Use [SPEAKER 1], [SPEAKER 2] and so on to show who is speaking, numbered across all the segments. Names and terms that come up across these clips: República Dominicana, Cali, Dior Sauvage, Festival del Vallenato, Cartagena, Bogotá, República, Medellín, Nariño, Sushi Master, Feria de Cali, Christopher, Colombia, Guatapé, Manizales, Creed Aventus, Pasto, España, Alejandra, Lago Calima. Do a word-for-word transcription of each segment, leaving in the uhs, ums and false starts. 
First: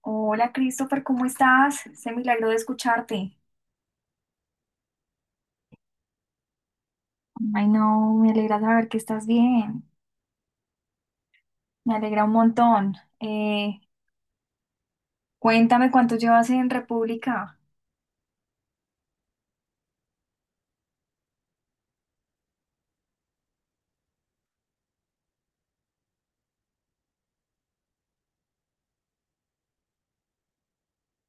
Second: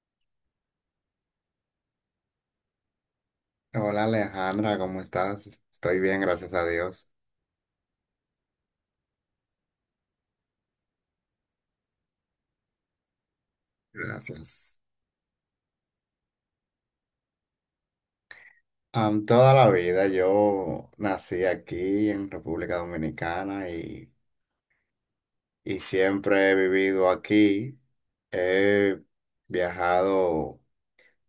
[SPEAKER 1] Hola Christopher, ¿cómo estás? Se milagro de escucharte.
[SPEAKER 2] Hola Alejandra, ¿cómo estás? Estoy bien, gracias a Dios.
[SPEAKER 1] Ay, no, me alegra saber que estás bien. Me alegra un montón. Eh,
[SPEAKER 2] Gracias.
[SPEAKER 1] Cuéntame cuánto llevas en República.
[SPEAKER 2] Am, toda la vida yo nací aquí en República Dominicana y, y siempre he vivido aquí. He viajado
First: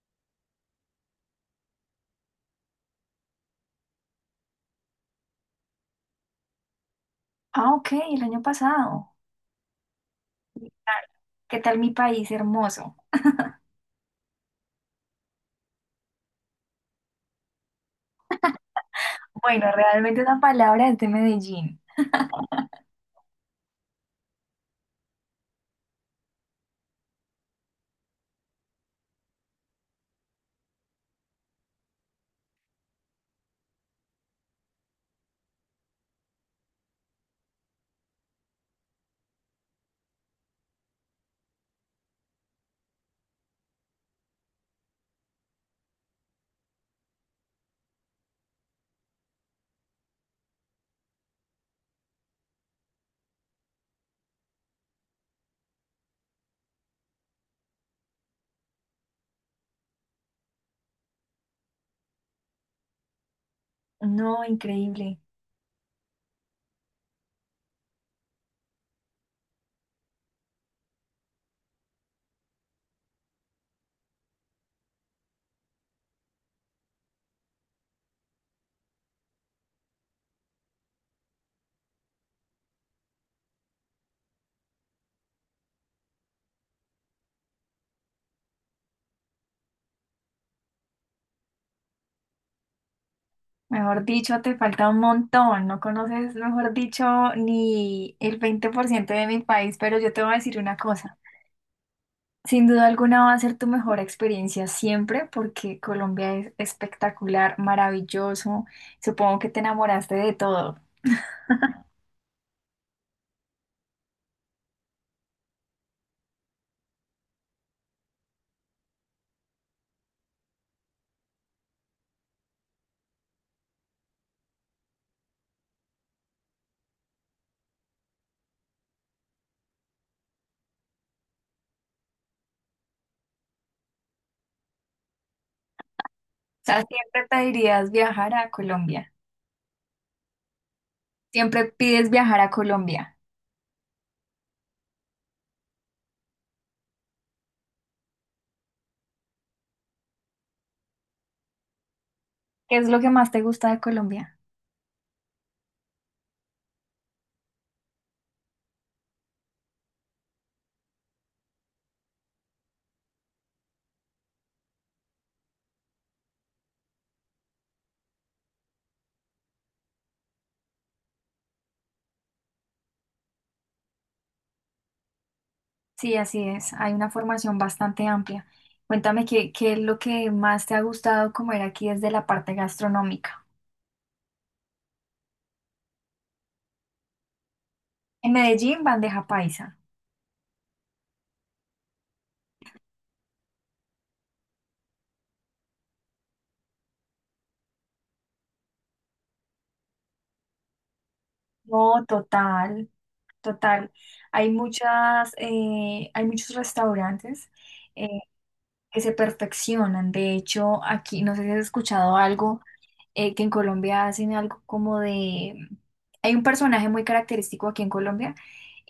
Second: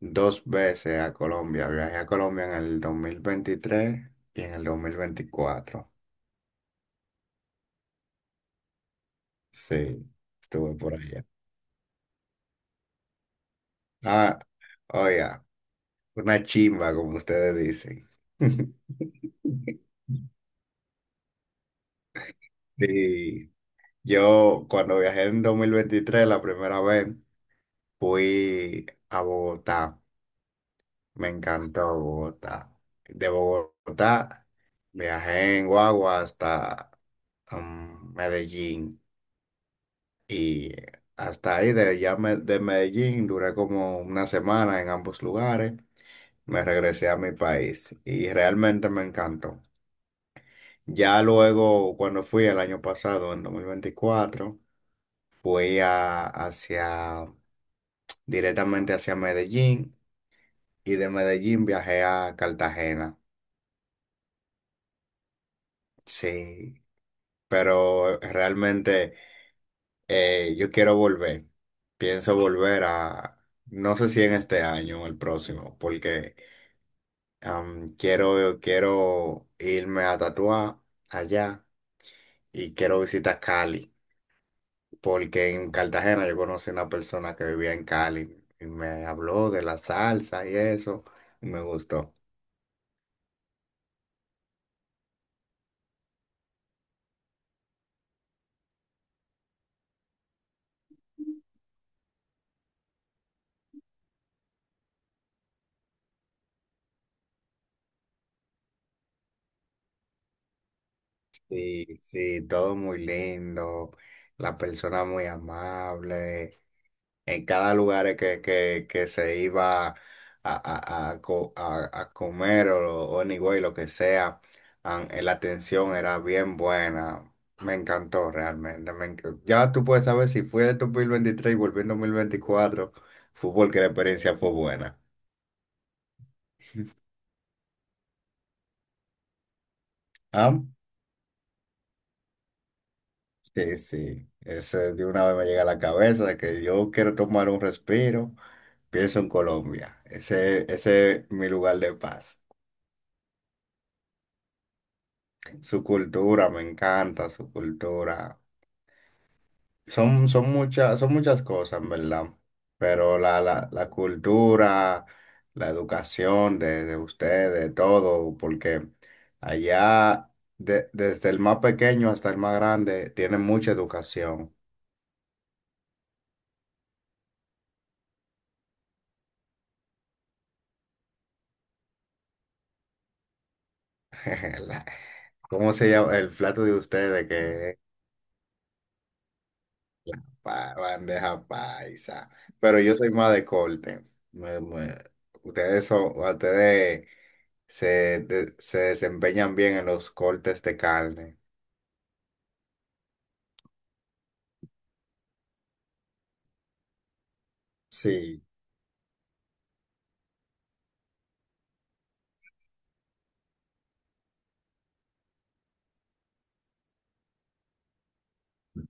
[SPEAKER 2] dos veces a Colombia. Viajé a Colombia en el dos mil veintitrés y en el dos mil veinticuatro.
[SPEAKER 1] Ah, ok, el año pasado.
[SPEAKER 2] Sí,
[SPEAKER 1] ¿Qué
[SPEAKER 2] estuve por
[SPEAKER 1] tal
[SPEAKER 2] allá.
[SPEAKER 1] ¿Qué tal mi país hermoso?
[SPEAKER 2] Ah, oiga, una chimba, como ustedes dicen.
[SPEAKER 1] Bueno, realmente la palabra es de Medellín.
[SPEAKER 2] Sí, yo cuando viajé en dos mil veintitrés la primera vez fui a Bogotá. Me encantó Bogotá. De Bogotá viajé en guagua hasta um, Medellín y hasta ahí de, ya me- de Medellín duré como una semana en ambos lugares. Me regresé a mi país y realmente me encantó. Ya luego cuando fui el año pasado, en dos mil veinticuatro fui a, hacia... directamente hacia Medellín, y de Medellín viajé a Cartagena.
[SPEAKER 1] No, increíble.
[SPEAKER 2] Sí, pero realmente eh, yo quiero volver. Pienso volver a, no sé si en este año o el próximo, porque am, quiero, quiero irme a tatuar allá y quiero visitar Cali, porque en Cartagena yo conocí una persona que vivía en Cali y me habló de la salsa y eso, y me gustó.
[SPEAKER 1] Mejor dicho, te falta un montón. No conoces, mejor dicho, ni el veinte por ciento de mi país, pero yo te voy a decir una cosa. Sin duda alguna va a ser tu mejor experiencia siempre porque Colombia es espectacular, maravilloso. Supongo que te enamoraste de todo. O
[SPEAKER 2] Sí, sí, todo muy lindo, la persona muy amable, en cada lugar que, que, que se iba a, a, a, co- a- a comer o, o anyway, lo que sea, an- eh, la atención era bien buena, me encantó realmente, me enc- ya tú puedes saber si fui en dos mil veintitrés y volví en dos mil veinticuatro, fútbol que la experiencia fue buena.
[SPEAKER 1] sea, siempre pedirías viajar a Colombia.
[SPEAKER 2] ¿Ah?
[SPEAKER 1] Siempre pides viajar a Colombia.
[SPEAKER 2] Sí, sí, ese de una vez me llega a la cabeza de que yo quiero tomar un respiro. Pienso en Colombia, ese, ese es mi lugar de paz.
[SPEAKER 1] ¿Qué es lo que más te gusta de Colombia?
[SPEAKER 2] Su cultura, me encanta su cultura. Son, son muchas, son muchas cosas, en verdad. Pero la, la, la cultura, la educación de, de ustedes, todo, porque allá, de- desde el más pequeño hasta el más grande, tienen mucha educación.
[SPEAKER 1] Sí, así es. Hay una formación bastante amplia. Cuéntame qué, qué es lo que más te ha gustado comer aquí desde la parte gastronómica.
[SPEAKER 2] La- ¿Cómo se llama el plato de ustedes?
[SPEAKER 1] En Medellín, bandeja paisa.
[SPEAKER 2] Pa- bandeja paisa. Pero yo soy más de corte. Me- me- Ustedes son, ustedes se, de- se desempeñan bien en los cortes de carne.
[SPEAKER 1] No, total, total. Hay muchas, eh, hay muchos restaurantes eh,
[SPEAKER 2] Sí,
[SPEAKER 1] que se perfeccionan. De hecho, aquí, no sé si has escuchado algo, eh, que en Colombia hacen algo como de. Hay un personaje muy característico aquí en Colombia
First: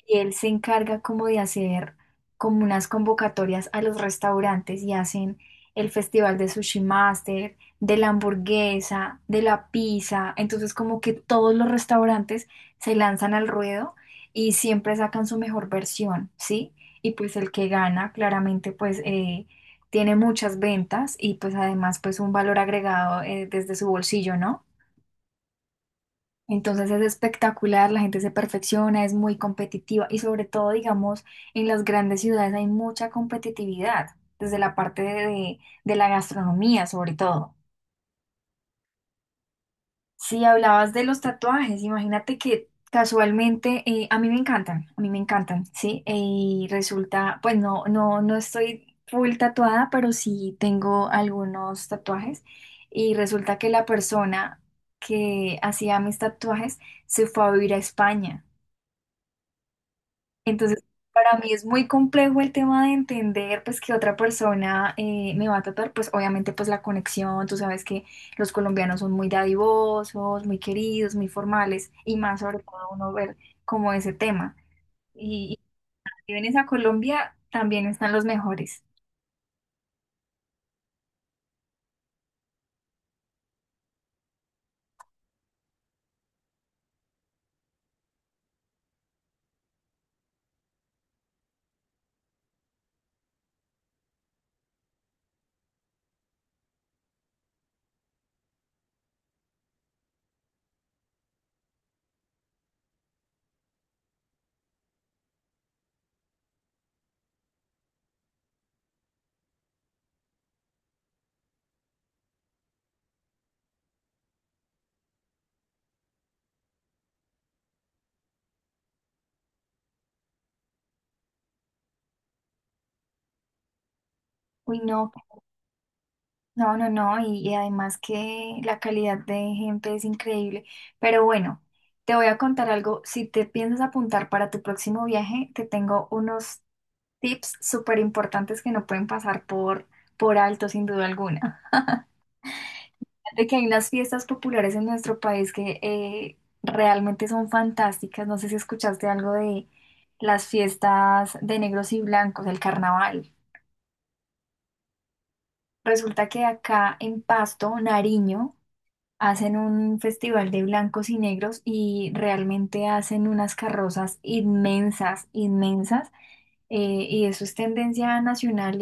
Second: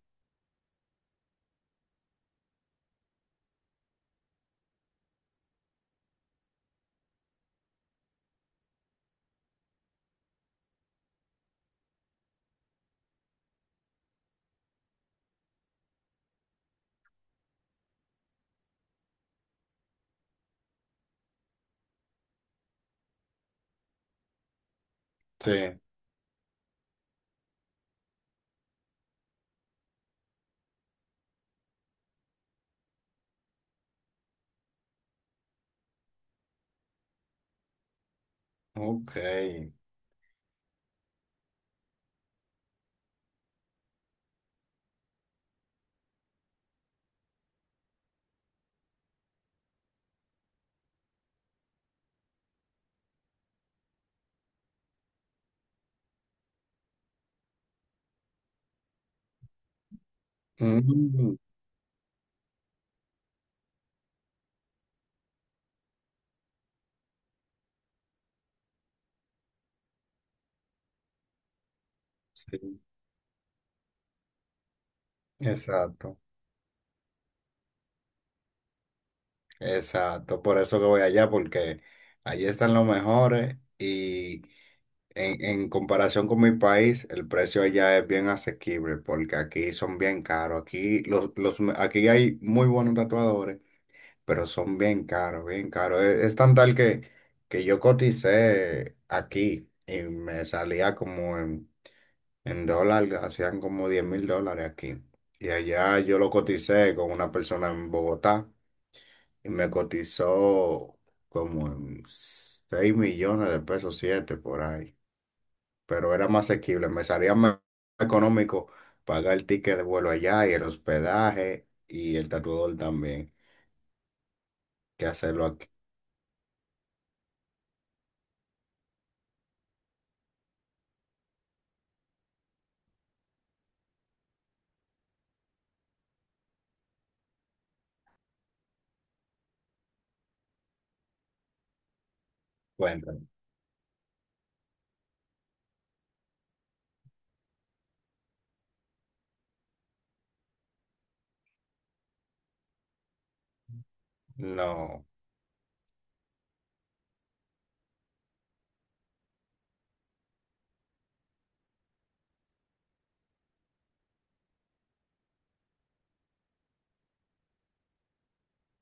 [SPEAKER 1] y él se encarga como de hacer como unas convocatorias a los restaurantes y hacen el festival de Sushi Master, de la hamburguesa, de la pizza, entonces como que todos los restaurantes se lanzan al ruedo y siempre sacan su mejor versión, ¿sí? Y pues el que gana claramente pues eh, tiene muchas ventas y pues además pues un valor agregado eh, desde su bolsillo, ¿no?
[SPEAKER 2] sí.
[SPEAKER 1] Entonces es espectacular, la gente se perfecciona, es muy competitiva y sobre todo, digamos, en las grandes ciudades hay mucha competitividad, desde la parte de, de la gastronomía sobre todo.
[SPEAKER 2] Ok.
[SPEAKER 1] Si hablabas de los tatuajes, imagínate que casualmente, eh, a mí me encantan, a mí me encantan, ¿sí? Eh, Y resulta, pues no, no, no estoy full tatuada, pero sí tengo algunos tatuajes y resulta que la persona que hacía mis tatuajes se fue a vivir a España. Entonces,
[SPEAKER 2] Mm,
[SPEAKER 1] para mí es muy complejo el tema de entender, pues, que otra persona eh, me va a tratar, pues, obviamente, pues, la conexión, tú sabes que los colombianos son muy dadivosos, muy queridos, muy formales, y más sobre
[SPEAKER 2] sí,
[SPEAKER 1] todo uno ver como ese tema. Y, y
[SPEAKER 2] exacto.
[SPEAKER 1] si vienes a Colombia, también están los mejores.
[SPEAKER 2] Exacto, por eso que voy allá, porque allí están los mejores y en, en comparación con mi país, el precio allá es bien asequible, porque aquí son bien caros. Aquí, los, los, aquí hay muy buenos tatuadores, pero son bien caros, bien caros. Es, es tan tal que, que yo coticé aquí y me salía como en, en dólar, hacían como diez mil dólares aquí. Y allá yo lo coticé con una persona en Bogotá y me cotizó como en seis millones de pesos, siete por ahí. Pero era más asequible, me salía más económico pagar el ticket de vuelo allá y el hospedaje y el tatuador también
[SPEAKER 1] Uy,
[SPEAKER 2] que
[SPEAKER 1] no,
[SPEAKER 2] hacerlo aquí.
[SPEAKER 1] no, no, no, y, y además que la calidad de gente es increíble. Pero bueno, te voy a contar algo. Si te piensas apuntar para tu próximo viaje, te tengo unos tips súper importantes que no pueden pasar por, por alto, sin duda alguna.
[SPEAKER 2] Bueno,
[SPEAKER 1] De que hay unas fiestas populares en nuestro país que eh, realmente son fantásticas. No sé si escuchaste algo de las fiestas de negros y blancos, el carnaval.
[SPEAKER 2] no,
[SPEAKER 1] Resulta que acá en Pasto, Nariño, hacen un festival de blancos y negros y realmente hacen unas carrozas inmensas, inmensas. Eh, y eso es tendencia nacional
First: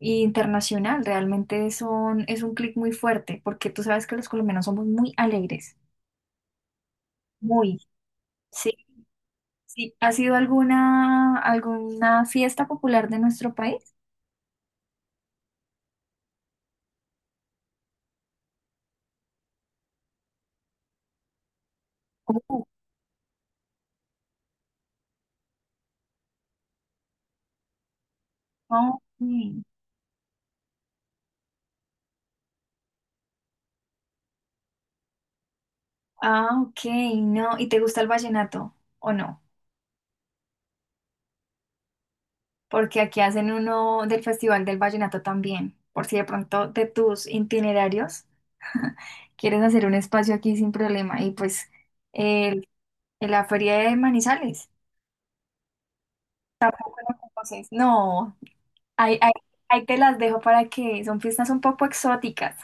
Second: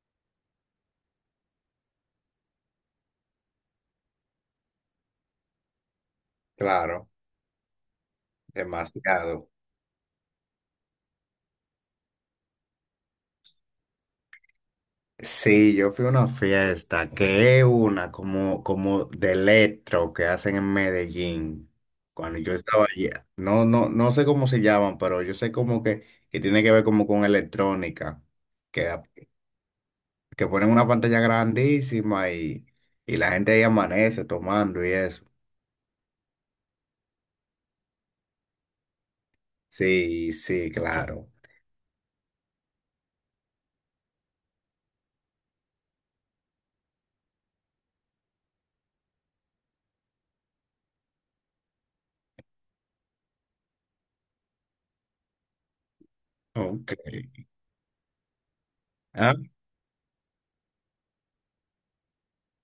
[SPEAKER 1] internacional. Realmente son, es un clic muy fuerte, porque tú sabes que los colombianos somos muy alegres,
[SPEAKER 2] claro,
[SPEAKER 1] muy. Sí,
[SPEAKER 2] demasiado.
[SPEAKER 1] sí. ¿Ha sido alguna, alguna fiesta popular de nuestro país?
[SPEAKER 2] Sí, yo fui a una fiesta que es una como, como de electro que hacen en Medellín. Cuando yo
[SPEAKER 1] Oh,
[SPEAKER 2] estaba allá, no, no, no sé cómo se llaman, pero yo sé como que, que tiene que ver como con electrónica, que, a-
[SPEAKER 1] ok.
[SPEAKER 2] que ponen una pantalla grandísima y, y la gente ahí amanece tomando y eso.
[SPEAKER 1] Ah, ok, no. ¿Y te gusta el vallenato o no?
[SPEAKER 2] Sí, sí, claro.
[SPEAKER 1] Porque aquí hacen uno del Festival del Vallenato también, por si de pronto de tus itinerarios quieres hacer un espacio aquí sin problema. Y pues el- en la feria de Manizales.
[SPEAKER 2] Ok.
[SPEAKER 1] Bueno, entonces, no. Ahí, ahí-
[SPEAKER 2] Ah,
[SPEAKER 1] Ahí te las dejo para que son fiestas un poco exóticas,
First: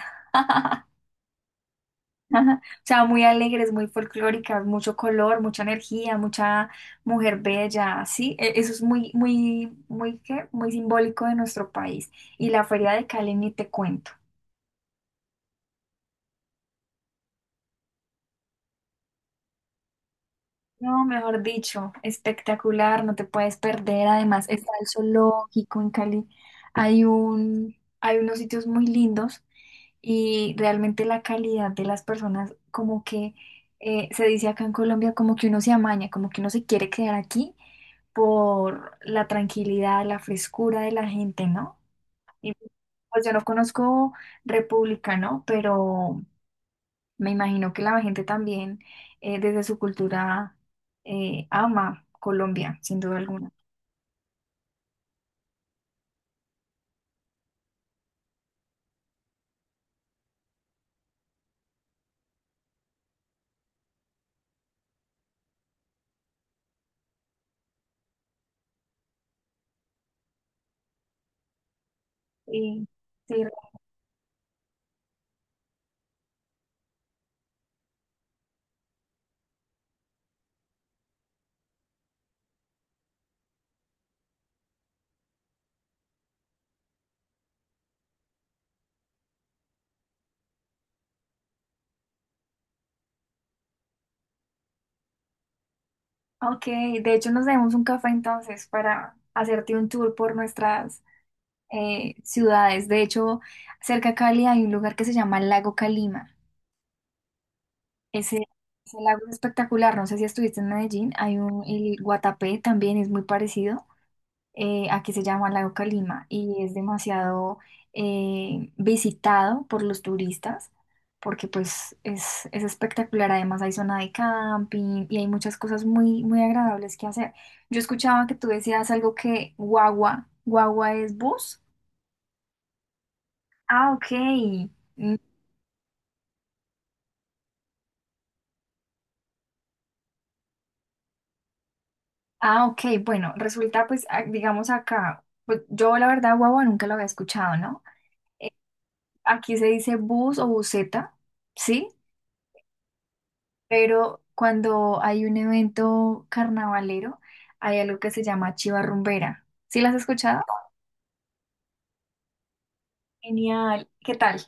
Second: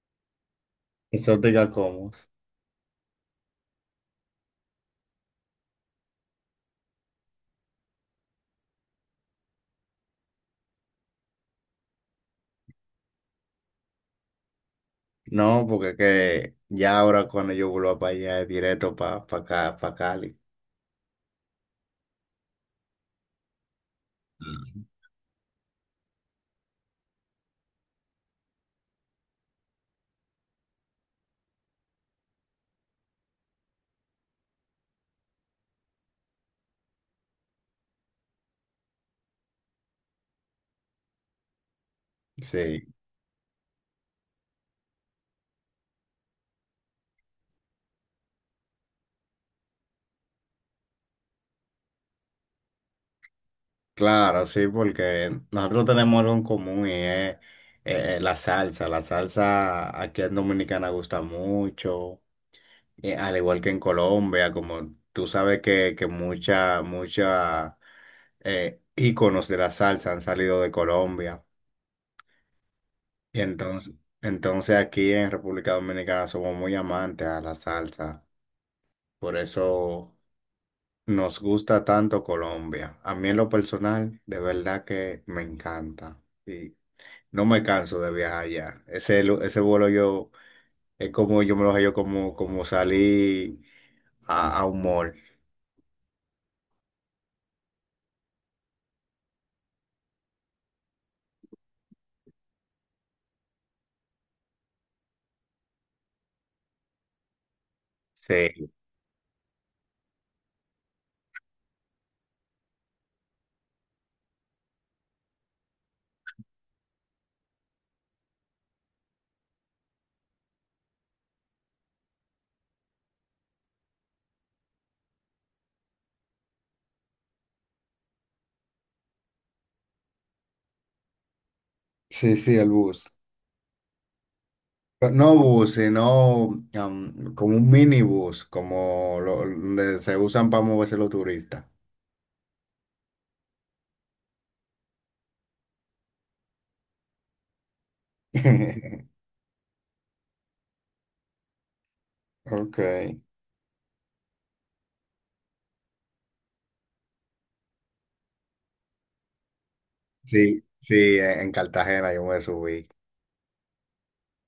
[SPEAKER 2] exótica como.
[SPEAKER 1] o sea, muy alegres, muy folclóricas, mucho color, mucha energía, mucha mujer bella, sí. E- eso es muy, muy, muy, ¿qué? Muy simbólico de nuestro país. Y la Feria de Cali ni te cuento.
[SPEAKER 2] No, porque que ya ahora cuando yo vuelva para allá es directo para acá, para Cali.
[SPEAKER 1] No, mejor dicho, espectacular, no te puedes perder. Además, está el zoológico en Cali. Hay un, hay unos sitios muy lindos y realmente la calidad de las personas, como que eh, se dice acá en Colombia, como que uno se amaña, como que uno se quiere quedar aquí por la tranquilidad, la frescura de la gente, ¿no? Y
[SPEAKER 2] Sí,
[SPEAKER 1] pues yo no conozco República, ¿no? Pero me imagino que la gente también, eh, desde su cultura, eh, ama Colombia, sin duda alguna.
[SPEAKER 2] claro, sí, porque nosotros tenemos algo en común y es eh, la salsa. La salsa aquí en Dominicana gusta mucho, eh, al igual que en Colombia, como tú sabes que, que mucha, mucha eh, íconos de la salsa han salido de Colombia.
[SPEAKER 1] Sí,
[SPEAKER 2] Y
[SPEAKER 1] sí.
[SPEAKER 2] entonces, entonces aquí en República Dominicana somos muy amantes a la salsa. Por eso. Nos gusta tanto Colombia. A mí en lo personal, de verdad que me encanta. Y no me canso de viajar allá. Ese, lu- ese vuelo yo, es como yo me lo hallo como, como salí a, a un mall.
[SPEAKER 1] Ok, de hecho nos debemos un café entonces para hacerte un tour por nuestras eh, ciudades. De hecho, cerca a Cali hay un lugar que se llama Lago Calima. Ese,
[SPEAKER 2] Sí,
[SPEAKER 1] ese lago es espectacular, no sé si estuviste en Medellín, hay un, el Guatapé también es muy parecido. Eh, aquí se llama Lago Calima y es demasiado eh, visitado por los turistas porque pues es, es espectacular, además hay zona de camping y hay muchas cosas muy, muy agradables que hacer. Yo escuchaba que tú decías algo que guagua, guagua es bus.
[SPEAKER 2] sí, sí, el bus.
[SPEAKER 1] Ah, ok.
[SPEAKER 2] Pero
[SPEAKER 1] Mm,
[SPEAKER 2] no bus, sino am, como un minibús, como lo, donde se usan para moverse los turistas.
[SPEAKER 1] Ah, ok, bueno, resulta pues, ah, digamos acá, pues yo la verdad guagua nunca lo había escuchado, ¿no? Eh, Aquí se dice bus o buseta, ¿sí?
[SPEAKER 2] Ok.
[SPEAKER 1] Pero cuando hay un evento carnavalero, hay algo que se llama chiva rumbera. ¿Sí las has escuchado?
[SPEAKER 2] Sí, sí, en en Cartagena yo me subí.
[SPEAKER 1] Genial. ¿Qué tal?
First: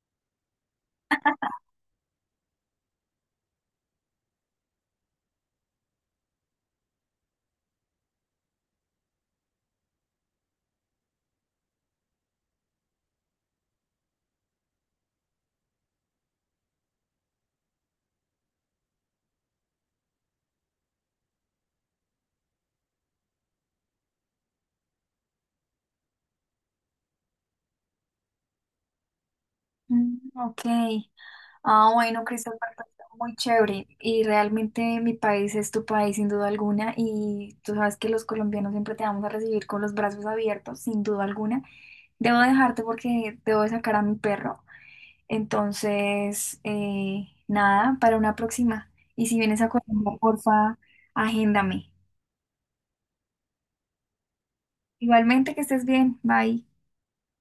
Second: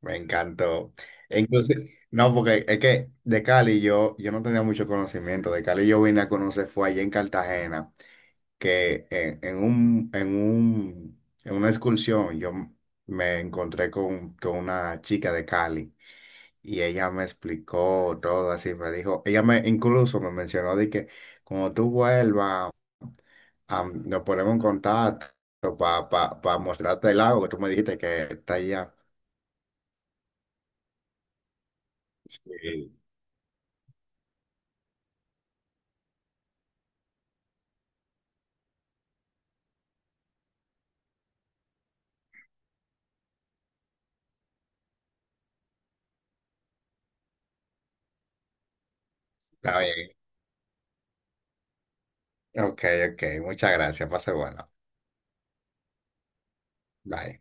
[SPEAKER 2] Me encantó. E inclusive, no, porque es que de Cali yo, yo no tenía mucho conocimiento. De Cali yo vine a conocer, fue allá en Cartagena, que en, en un, en un, en una excursión yo m- me encontré con, con una chica de Cali y ella me explicó todo así. Me dijo, ella me incluso me mencionó de que cuando tú vuelvas, am, nos ponemos en contacto para mostrarte el lago que tú me dijiste que está allá.
[SPEAKER 1] Mm, ok. Ah, bueno, Christopher, pues,
[SPEAKER 2] Sí,
[SPEAKER 1] muy chévere. Y realmente mi país es tu país, sin duda alguna. Y tú sabes que los colombianos siempre te vamos a recibir con los brazos abiertos, sin duda alguna. Debo dejarte porque debo de sacar a mi perro. Entonces, eh, nada, para una próxima. Y si vienes a
[SPEAKER 2] está bien.
[SPEAKER 1] Colombia, porfa, agéndame.
[SPEAKER 2] Ok, ok. Muchas gracias. Pase bueno.
[SPEAKER 1] Igualmente, que estés bien. Bye.
[SPEAKER 2] Bye.